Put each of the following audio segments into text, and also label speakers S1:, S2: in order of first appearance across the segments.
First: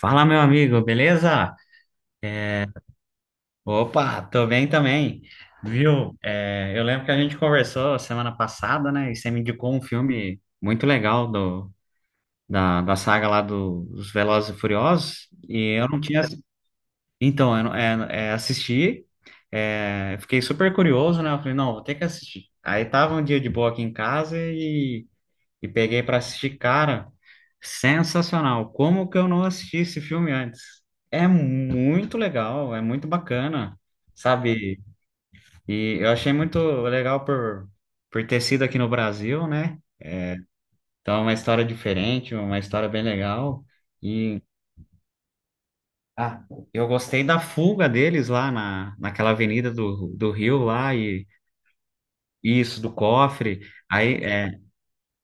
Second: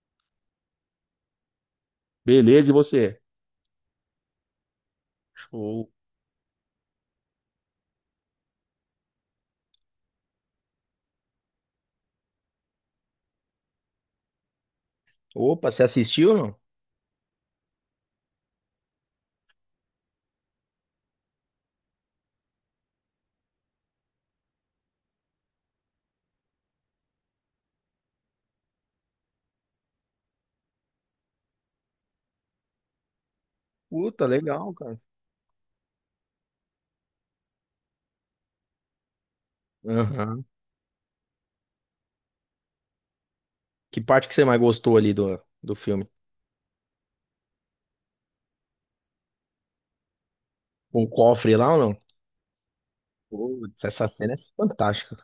S1: Fala, meu amigo, beleza?
S2: Beleza, e você?
S1: Opa, tô bem também.
S2: Show.
S1: Viu? Eu lembro que a gente conversou semana passada, né? E você me indicou um filme muito legal da saga lá dos Velozes e Furiosos.
S2: Opa,
S1: E
S2: você
S1: eu não tinha.
S2: assistiu, não?
S1: Então, eu não- é, é, assisti, fiquei super curioso, né? Eu falei, não, vou ter que assistir. Aí tava um dia de boa aqui em casa e peguei para assistir, cara, sensacional. Como que eu não assisti esse filme antes? É muito legal, é muito bacana,
S2: Puta, legal,
S1: sabe?
S2: cara.
S1: E eu achei muito legal por ter sido aqui no Brasil, né?
S2: Aham.
S1: Então, é uma história diferente, uma história bem legal.
S2: Que parte que
S1: E
S2: você mais gostou ali do filme?
S1: ah, eu gostei da fuga deles naquela avenida do Rio lá
S2: Com o cofre lá ou não?
S1: e isso do cofre.
S2: Putz, essa
S1: Aí,
S2: cena é
S1: é,
S2: fantástica.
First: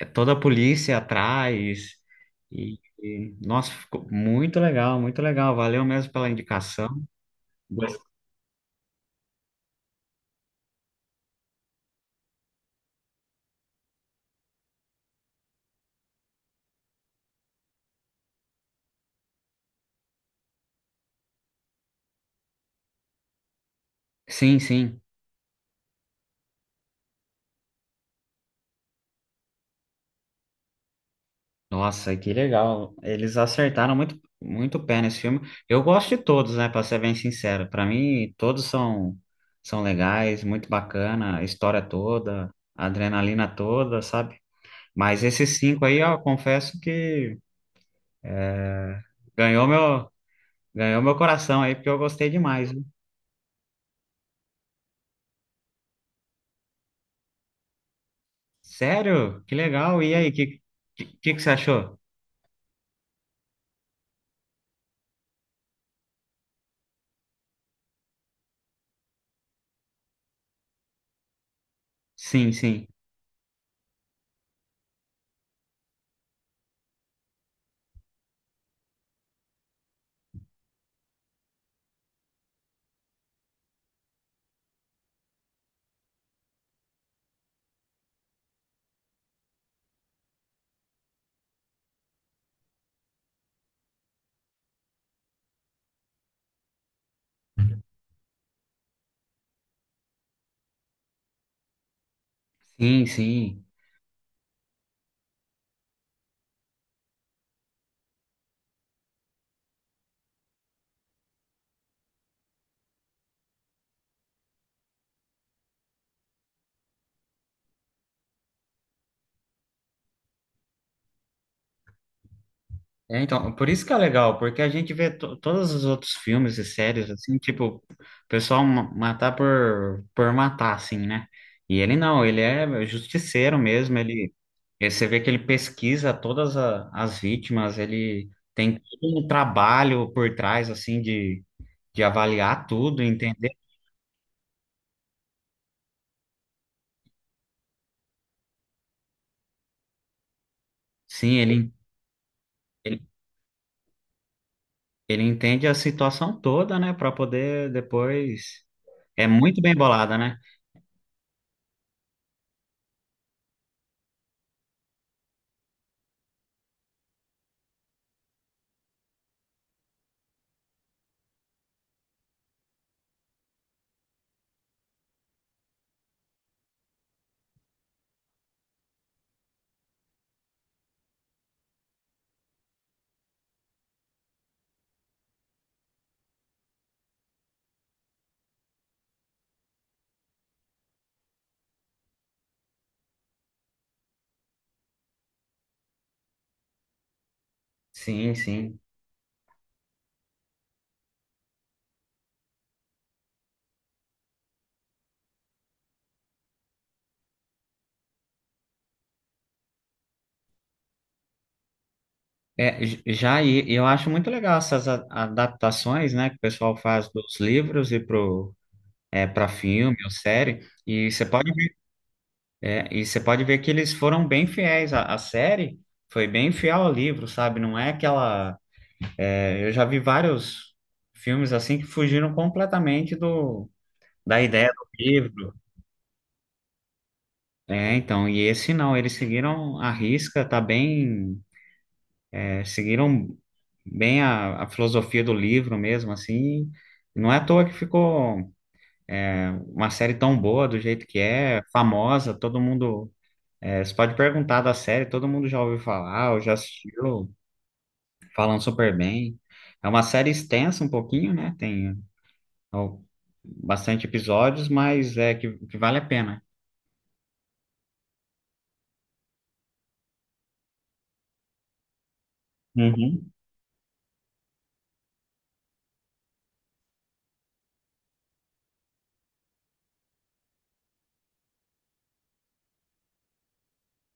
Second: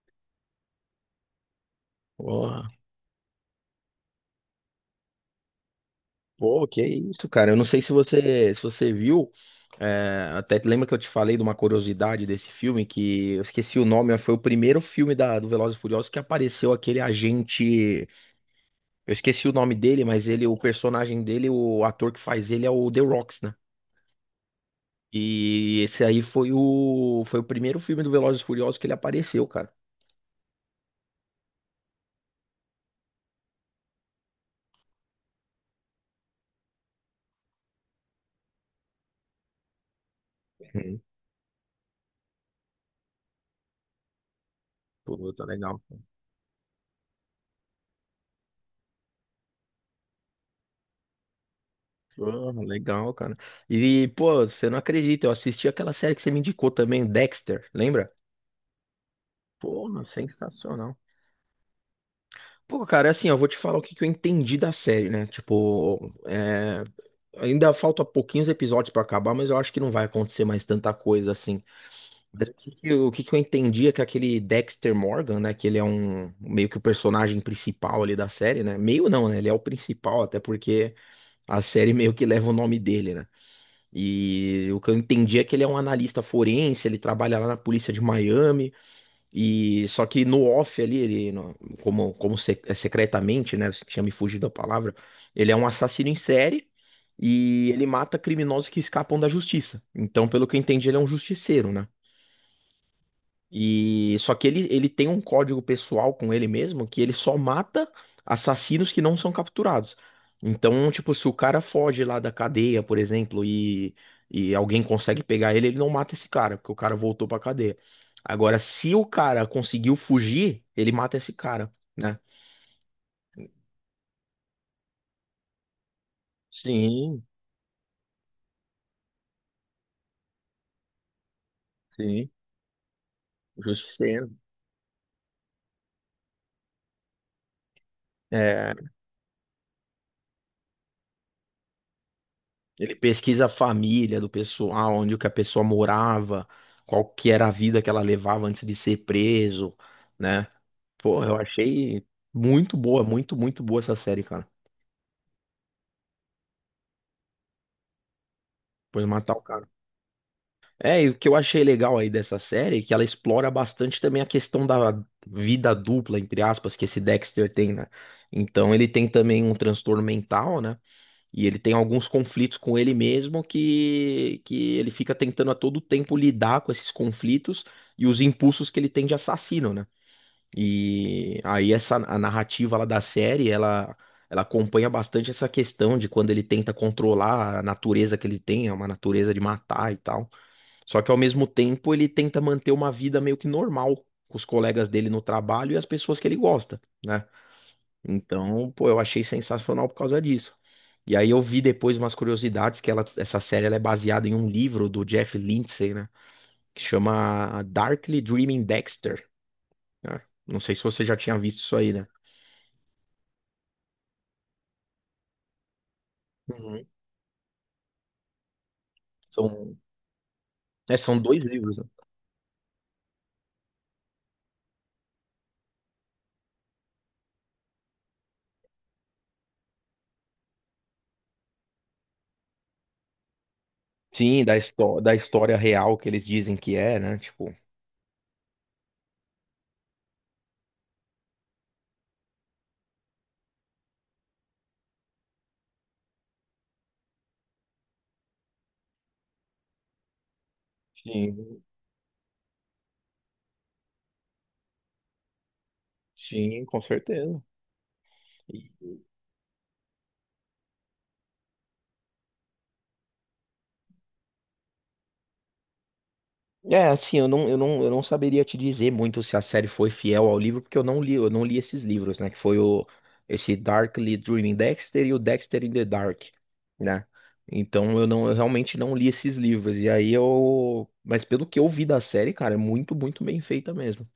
S1: é toda a polícia atrás.
S2: Porra.
S1: E nossa, ficou muito legal, muito legal. Valeu mesmo pela
S2: Pô, que
S1: indicação.
S2: isso, cara. Eu não sei se
S1: Gos-
S2: você, se você viu. Até lembra que eu te falei de uma curiosidade desse filme que eu esqueci o nome, mas foi o primeiro filme da, do Velozes e Furiosos que apareceu aquele agente. Eu esqueci o nome dele, mas ele, o personagem dele, o ator que faz ele é o The Rock, né?
S1: Sim, sim.
S2: E esse aí foi o primeiro filme do Velozes e Furiosos que ele apareceu, cara.
S1: Nossa, que legal. Eles acertaram muito, muito o pé nesse filme. Eu gosto de todos, né, para ser bem sincero. Para mim, todos são legais, muito
S2: Uhum.
S1: bacana, a história toda, a adrenalina toda, sabe? Mas
S2: Pô, tá
S1: esses
S2: legal.
S1: 5 aí, ó, confesso que ganhou meu ganhou meu coração aí, porque eu gostei
S2: Pô,
S1: demais.
S2: legal, cara. E, pô, você não acredita, eu assisti aquela série que você me indicou também, Dexter, lembra?
S1: Sério? Que
S2: Pô,
S1: legal. E aí,
S2: sensacional.
S1: que você achou?
S2: Pô, cara, assim, eu vou te falar o que que eu entendi da série, né? Tipo, ainda falta pouquinhos episódios pra acabar, mas eu acho que não vai acontecer mais tanta coisa assim. O
S1: Sim,
S2: que que
S1: sim.
S2: eu, o que que eu entendi é que aquele Dexter Morgan, né? Que ele é um meio que o personagem principal ali da série, né? Meio não, né? Ele é o principal, até porque a série meio que leva o nome dele, né? E o que eu entendi é que ele é um analista forense, ele trabalha lá na polícia de Miami, e só que no off ali, ele, no- como, é secretamente, né? Você tinha me fugido da palavra, ele é um assassino em série. E ele mata criminosos que escapam da justiça. Então, pelo que eu entendi, ele é um justiceiro, né?
S1: Sim, sim.
S2: E só que ele tem um código pessoal com ele mesmo que ele só mata assassinos que não são capturados. Então, tipo, se o cara foge lá da cadeia, por exemplo, e alguém consegue pegar ele, ele não mata esse cara, porque o cara voltou pra cadeia. Agora, se o cara conseguiu fugir, ele mata esse cara, né?
S1: É, então, por isso que é legal, porque a gente vê todos os outros filmes e séries,
S2: Sim,
S1: assim, tipo, o pessoal matar por matar, assim, né? E ele não,
S2: sim,
S1: ele é justiceiro mesmo,
S2: justiceiro.
S1: você vê que ele pesquisa as vítimas, ele
S2: É,
S1: tem todo um trabalho por trás, assim, de avaliar
S2: ele
S1: tudo,
S2: pesquisa a
S1: entender.
S2: família do pessoal, onde que a pessoa morava, qual que era a vida que ela levava antes de ser preso, né? Pô, eu
S1: Sim, ele,
S2: achei muito boa, muito, muito boa essa série, cara.
S1: Ele entende a situação toda, né, para poder depois.
S2: Depois de
S1: É
S2: matar o
S1: muito
S2: cara.
S1: bem bolada, né?
S2: É, e o que eu achei legal aí dessa série é que ela explora bastante também a questão da vida dupla, entre aspas, que esse Dexter tem, né? Então ele tem também um transtorno mental, né? E ele tem alguns conflitos com ele mesmo que ele fica tentando a todo tempo lidar com esses conflitos e os impulsos que ele tem de assassino, né? E aí essa a narrativa lá da série, ela acompanha bastante essa questão de quando ele tenta controlar a natureza que ele tem, é uma natureza de matar e tal. Só que ao mesmo tempo ele tenta manter uma vida meio que normal com os colegas dele no trabalho e as pessoas que ele gosta, né?
S1: Sim,
S2: Então,
S1: sim.
S2: pô, eu achei sensacional por causa disso. E aí eu vi depois umas curiosidades que ela, essa série ela é baseada em um livro do Jeff Lindsay, né? Que chama Darkly Dreaming Dexter, né? Não sei se você já tinha visto isso aí, né?
S1: É, já eu acho muito legal essas adaptações, né, que o pessoal
S2: Uhum.
S1: faz dos livros e para
S2: São,
S1: filme ou série.
S2: é,
S1: E
S2: são
S1: você
S2: dois
S1: pode ver,
S2: livros, né?
S1: e você pode ver que eles foram bem fiéis. A série foi bem fiel ao livro, sabe? Não é aquela. Eu já vi vários filmes assim que fugiram completamente do da
S2: Sim, da,
S1: ideia do livro.
S2: história real que eles dizem que é, né? Tipo,
S1: É, então, e esse não, eles seguiram a risca, tá bem, seguiram bem a filosofia do livro mesmo, assim, não é à toa que ficou uma série tão boa do jeito que
S2: sim,
S1: é, famosa, todo mundo, você pode perguntar da série, todo mundo já ouviu falar, ou já
S2: sim, com
S1: assistiu,
S2: certeza.
S1: falam
S2: E-
S1: super bem. É uma série extensa um pouquinho, né, tem ó, bastante episódios, mas que vale a pena.
S2: É, assim, eu não saberia te dizer muito se a série foi fiel ao livro, porque eu não li esses livros, né? Que foi
S1: Uhum.
S2: esse Darkly Dreaming Dexter e o Dexter in the Dark, né? Então eu realmente não li esses livros. E aí eu, mas pelo que eu vi da série, cara, é muito, muito bem feita mesmo.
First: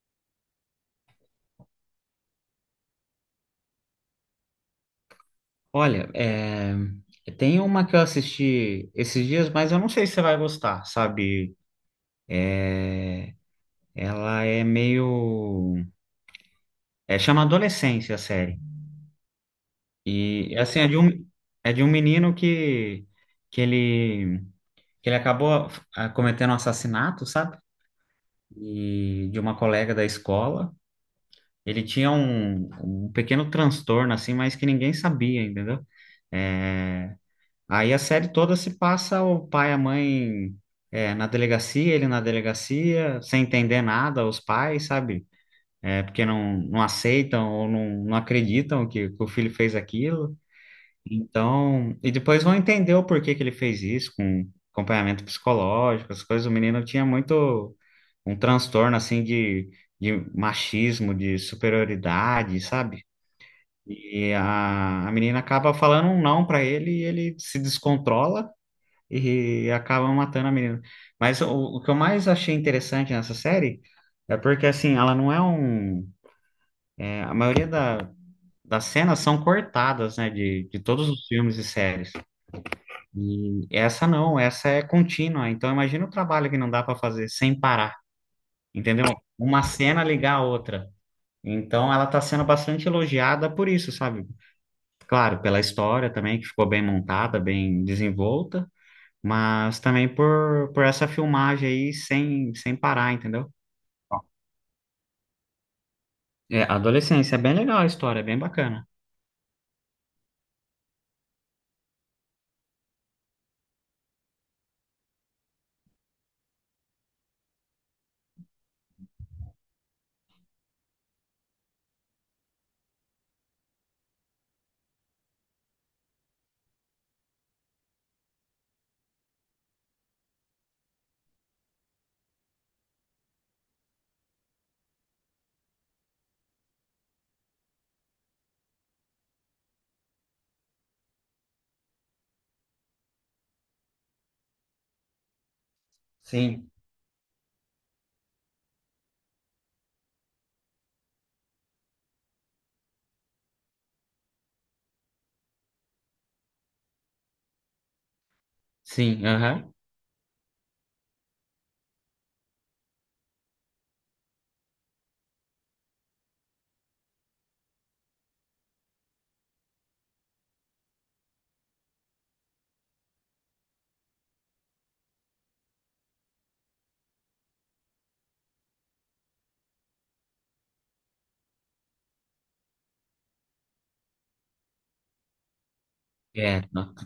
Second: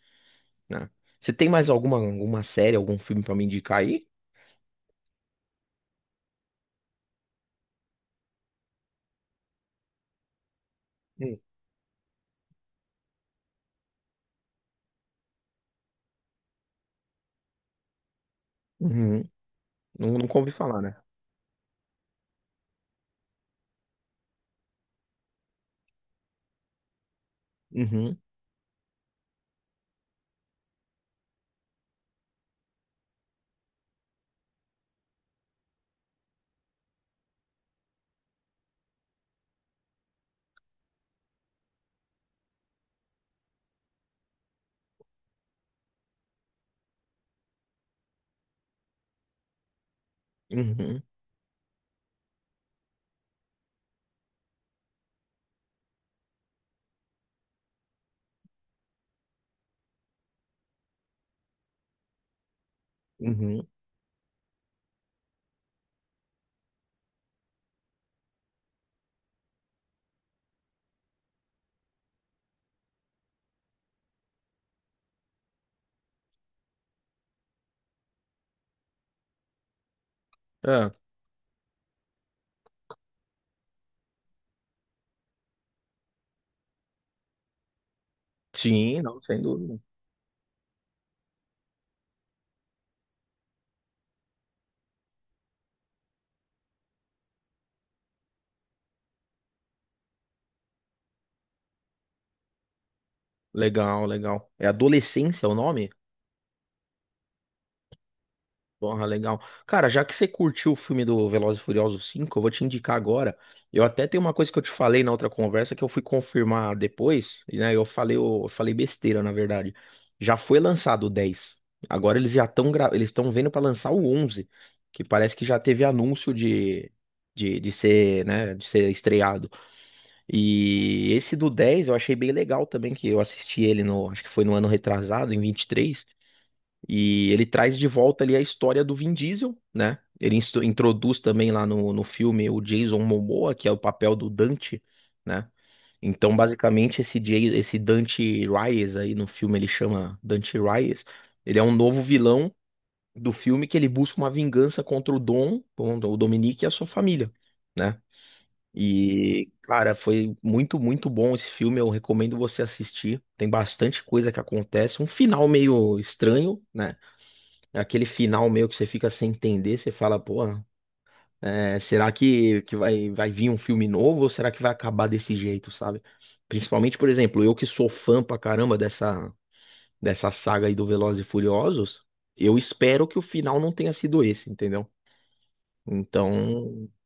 S2: Né? Você tem mais alguma série, algum filme pra me indicar aí?
S1: Olha, tem uma que eu assisti esses dias, mas eu não sei se você vai gostar,
S2: Hum.
S1: sabe? Ela é meio. É, chama Adolescência a série.
S2: Uhum. Não, nunca ouvi
S1: E assim,
S2: falar, né?
S1: é de um menino que ele, que ele acabou cometendo um assassinato, sabe?
S2: Uhum,
S1: E de uma colega da escola. Ele tinha um pequeno transtorno, assim, mas que ninguém sabia, entendeu? É, Aí a série toda se passa o pai e a mãe é, na delegacia, ele na delegacia, sem entender nada, os pais, sabe? É, porque não aceitam ou não acreditam que o filho fez aquilo.
S2: uhum,
S1: Então, e depois vão entender o porquê que ele fez isso, com acompanhamento psicológico, as coisas. O menino tinha muito um transtorno, assim, de machismo, de superioridade, sabe?
S2: uhum.
S1: E a menina acaba falando um não para ele e ele se descontrola e acabam matando a menina. Mas o que eu mais achei interessante nessa série é porque, assim, ela não é a maioria das cenas são cortadas, né, de
S2: Ah,
S1: todos os filmes e séries. E essa não, essa é contínua. Então, imagina o trabalho que não dá para fazer sem parar,
S2: sim,
S1: entendeu?
S2: não, sem
S1: Uma
S2: dúvida.
S1: cena ligar a outra. Então, ela está sendo bastante elogiada por isso, sabe? Claro, pela história também, que ficou bem montada, bem desenvolta. Mas também por essa filmagem aí sem parar, entendeu?
S2: Legal, legal. É Adolescência o nome?
S1: É, adolescência, é bem legal a história, é bem bacana.
S2: Porra, legal. Cara, já que você curtiu o filme do Velozes e Furiosos 5 eu vou te indicar agora. Eu até tenho uma coisa que eu te falei na outra conversa que eu fui confirmar depois, e, né? Eu falei besteira, na verdade. Já foi lançado o 10. Agora eles estão vendo pra lançar o 11, que parece que já teve anúncio de de ser, né, de ser estreado. E esse do 10 eu achei bem legal também, que eu assisti ele no, acho que foi no ano retrasado, em vinte e três, e ele traz de volta ali a história do Vin Diesel, né? Ele introduz também lá no filme o Jason Momoa, que é o papel do Dante, né? Então,
S1: Sim.
S2: basicamente, esse Dante Reyes aí no filme, ele chama Dante Reyes, ele é um novo vilão do filme que ele busca uma vingança contra o Dom, o Dominique e a sua família, né?
S1: Sim,
S2: E,
S1: aham.
S2: cara, foi muito, muito bom esse filme. Eu recomendo você assistir. Tem bastante coisa que acontece. Um final meio estranho, né? Aquele final meio que você fica sem entender, você fala, pô, é, será que vai, vai vir um filme novo ou será que vai acabar desse jeito, sabe? Principalmente, por exemplo, eu que sou fã pra caramba dessa saga aí do Velozes e Furiosos, eu espero que o final não tenha sido esse, entendeu? Então,
S1: É,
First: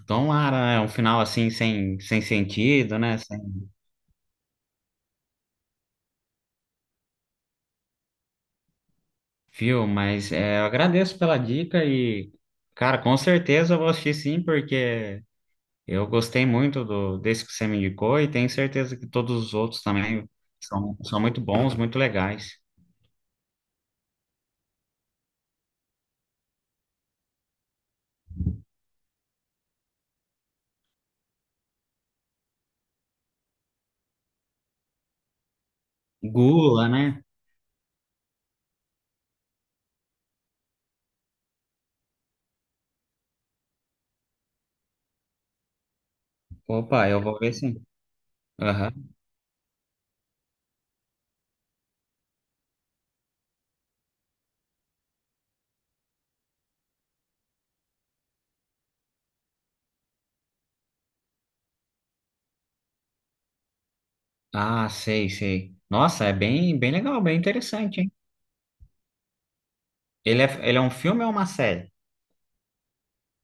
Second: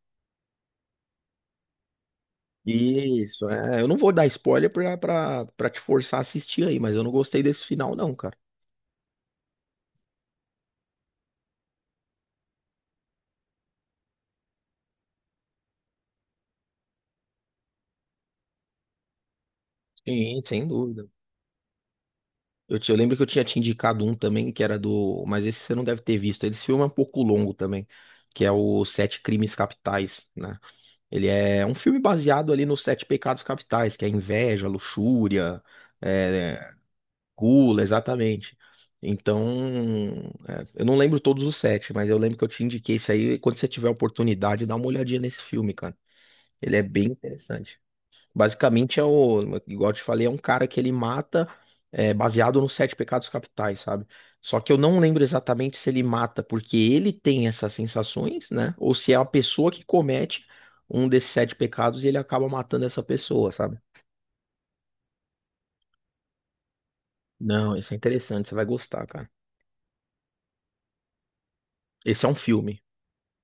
S1: tomara, né? Um final assim sem sentido, né? Sem
S2: isso, eu não vou dar spoiler pra te forçar a assistir aí, mas eu não gostei desse final não, cara.
S1: fio, mas é, eu agradeço pela dica e, cara, com certeza eu vou assistir sim, porque eu gostei muito desse que você me indicou e tenho certeza que todos os outros também
S2: Sim, sem
S1: são,
S2: dúvida.
S1: são muito bons, muito legais.
S2: Eu lembro que eu tinha te indicado um também, que era do. Mas esse você não deve ter visto. Esse filme é um pouco longo também, que é o Sete Crimes Capitais, né? Ele é um filme baseado ali nos Sete Pecados Capitais, que é inveja, luxúria, é,
S1: Gula, né?
S2: gula, exatamente. Então, eu não lembro todos os sete, mas eu lembro que eu te indiquei isso aí. Quando você tiver a oportunidade, dá uma olhadinha nesse filme, cara. Ele é bem
S1: Opa, eu vou ver
S2: interessante.
S1: sim. Aham.
S2: Basicamente é o, igual eu te falei, é um cara que ele mata baseado nos sete pecados capitais, sabe? Só que eu não lembro exatamente se ele mata porque ele tem essas sensações, né? Ou se é a pessoa que comete um desses sete pecados e ele acaba matando essa pessoa, sabe?
S1: Ah, sei, sei. Nossa, é bem, bem legal, bem
S2: Não, isso é
S1: interessante, hein?
S2: interessante, você vai gostar, cara.
S1: Ele é um filme ou uma série?
S2: Esse é um filme,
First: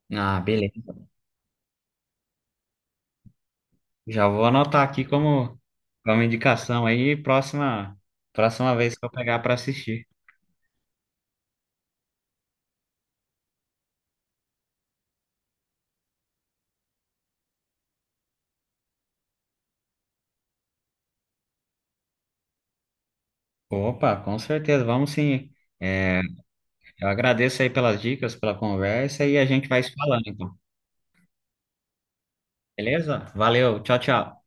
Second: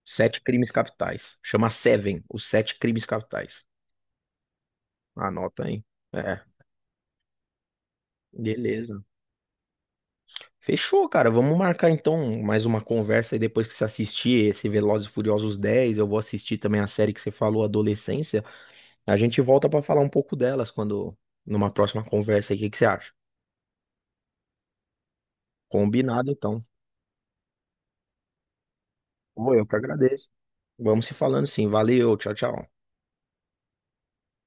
S2: Sete
S1: Ah,
S2: Crimes
S1: beleza.
S2: Capitais. Chama Seven, os Sete Crimes Capitais.
S1: Já vou anotar aqui como,
S2: Anota aí.
S1: como
S2: É,
S1: indicação aí, próxima, próxima vez
S2: beleza.
S1: que eu pegar para assistir.
S2: Fechou, cara. Vamos marcar então mais uma conversa aí depois que você assistir esse Velozes e Furiosos 10. Eu vou assistir também a série que você falou, Adolescência. A gente volta pra falar um pouco delas quando, numa próxima conversa aí. O que que você acha?
S1: Opa, com certeza, vamos sim. É,
S2: Combinado, então.
S1: eu agradeço aí pelas dicas, pela conversa e a
S2: Pô, eu
S1: gente
S2: que
S1: vai se falando,
S2: agradeço.
S1: então.
S2: Vamos se falando sim. Valeu, tchau, tchau.
S1: Beleza? Valeu, tchau, tchau.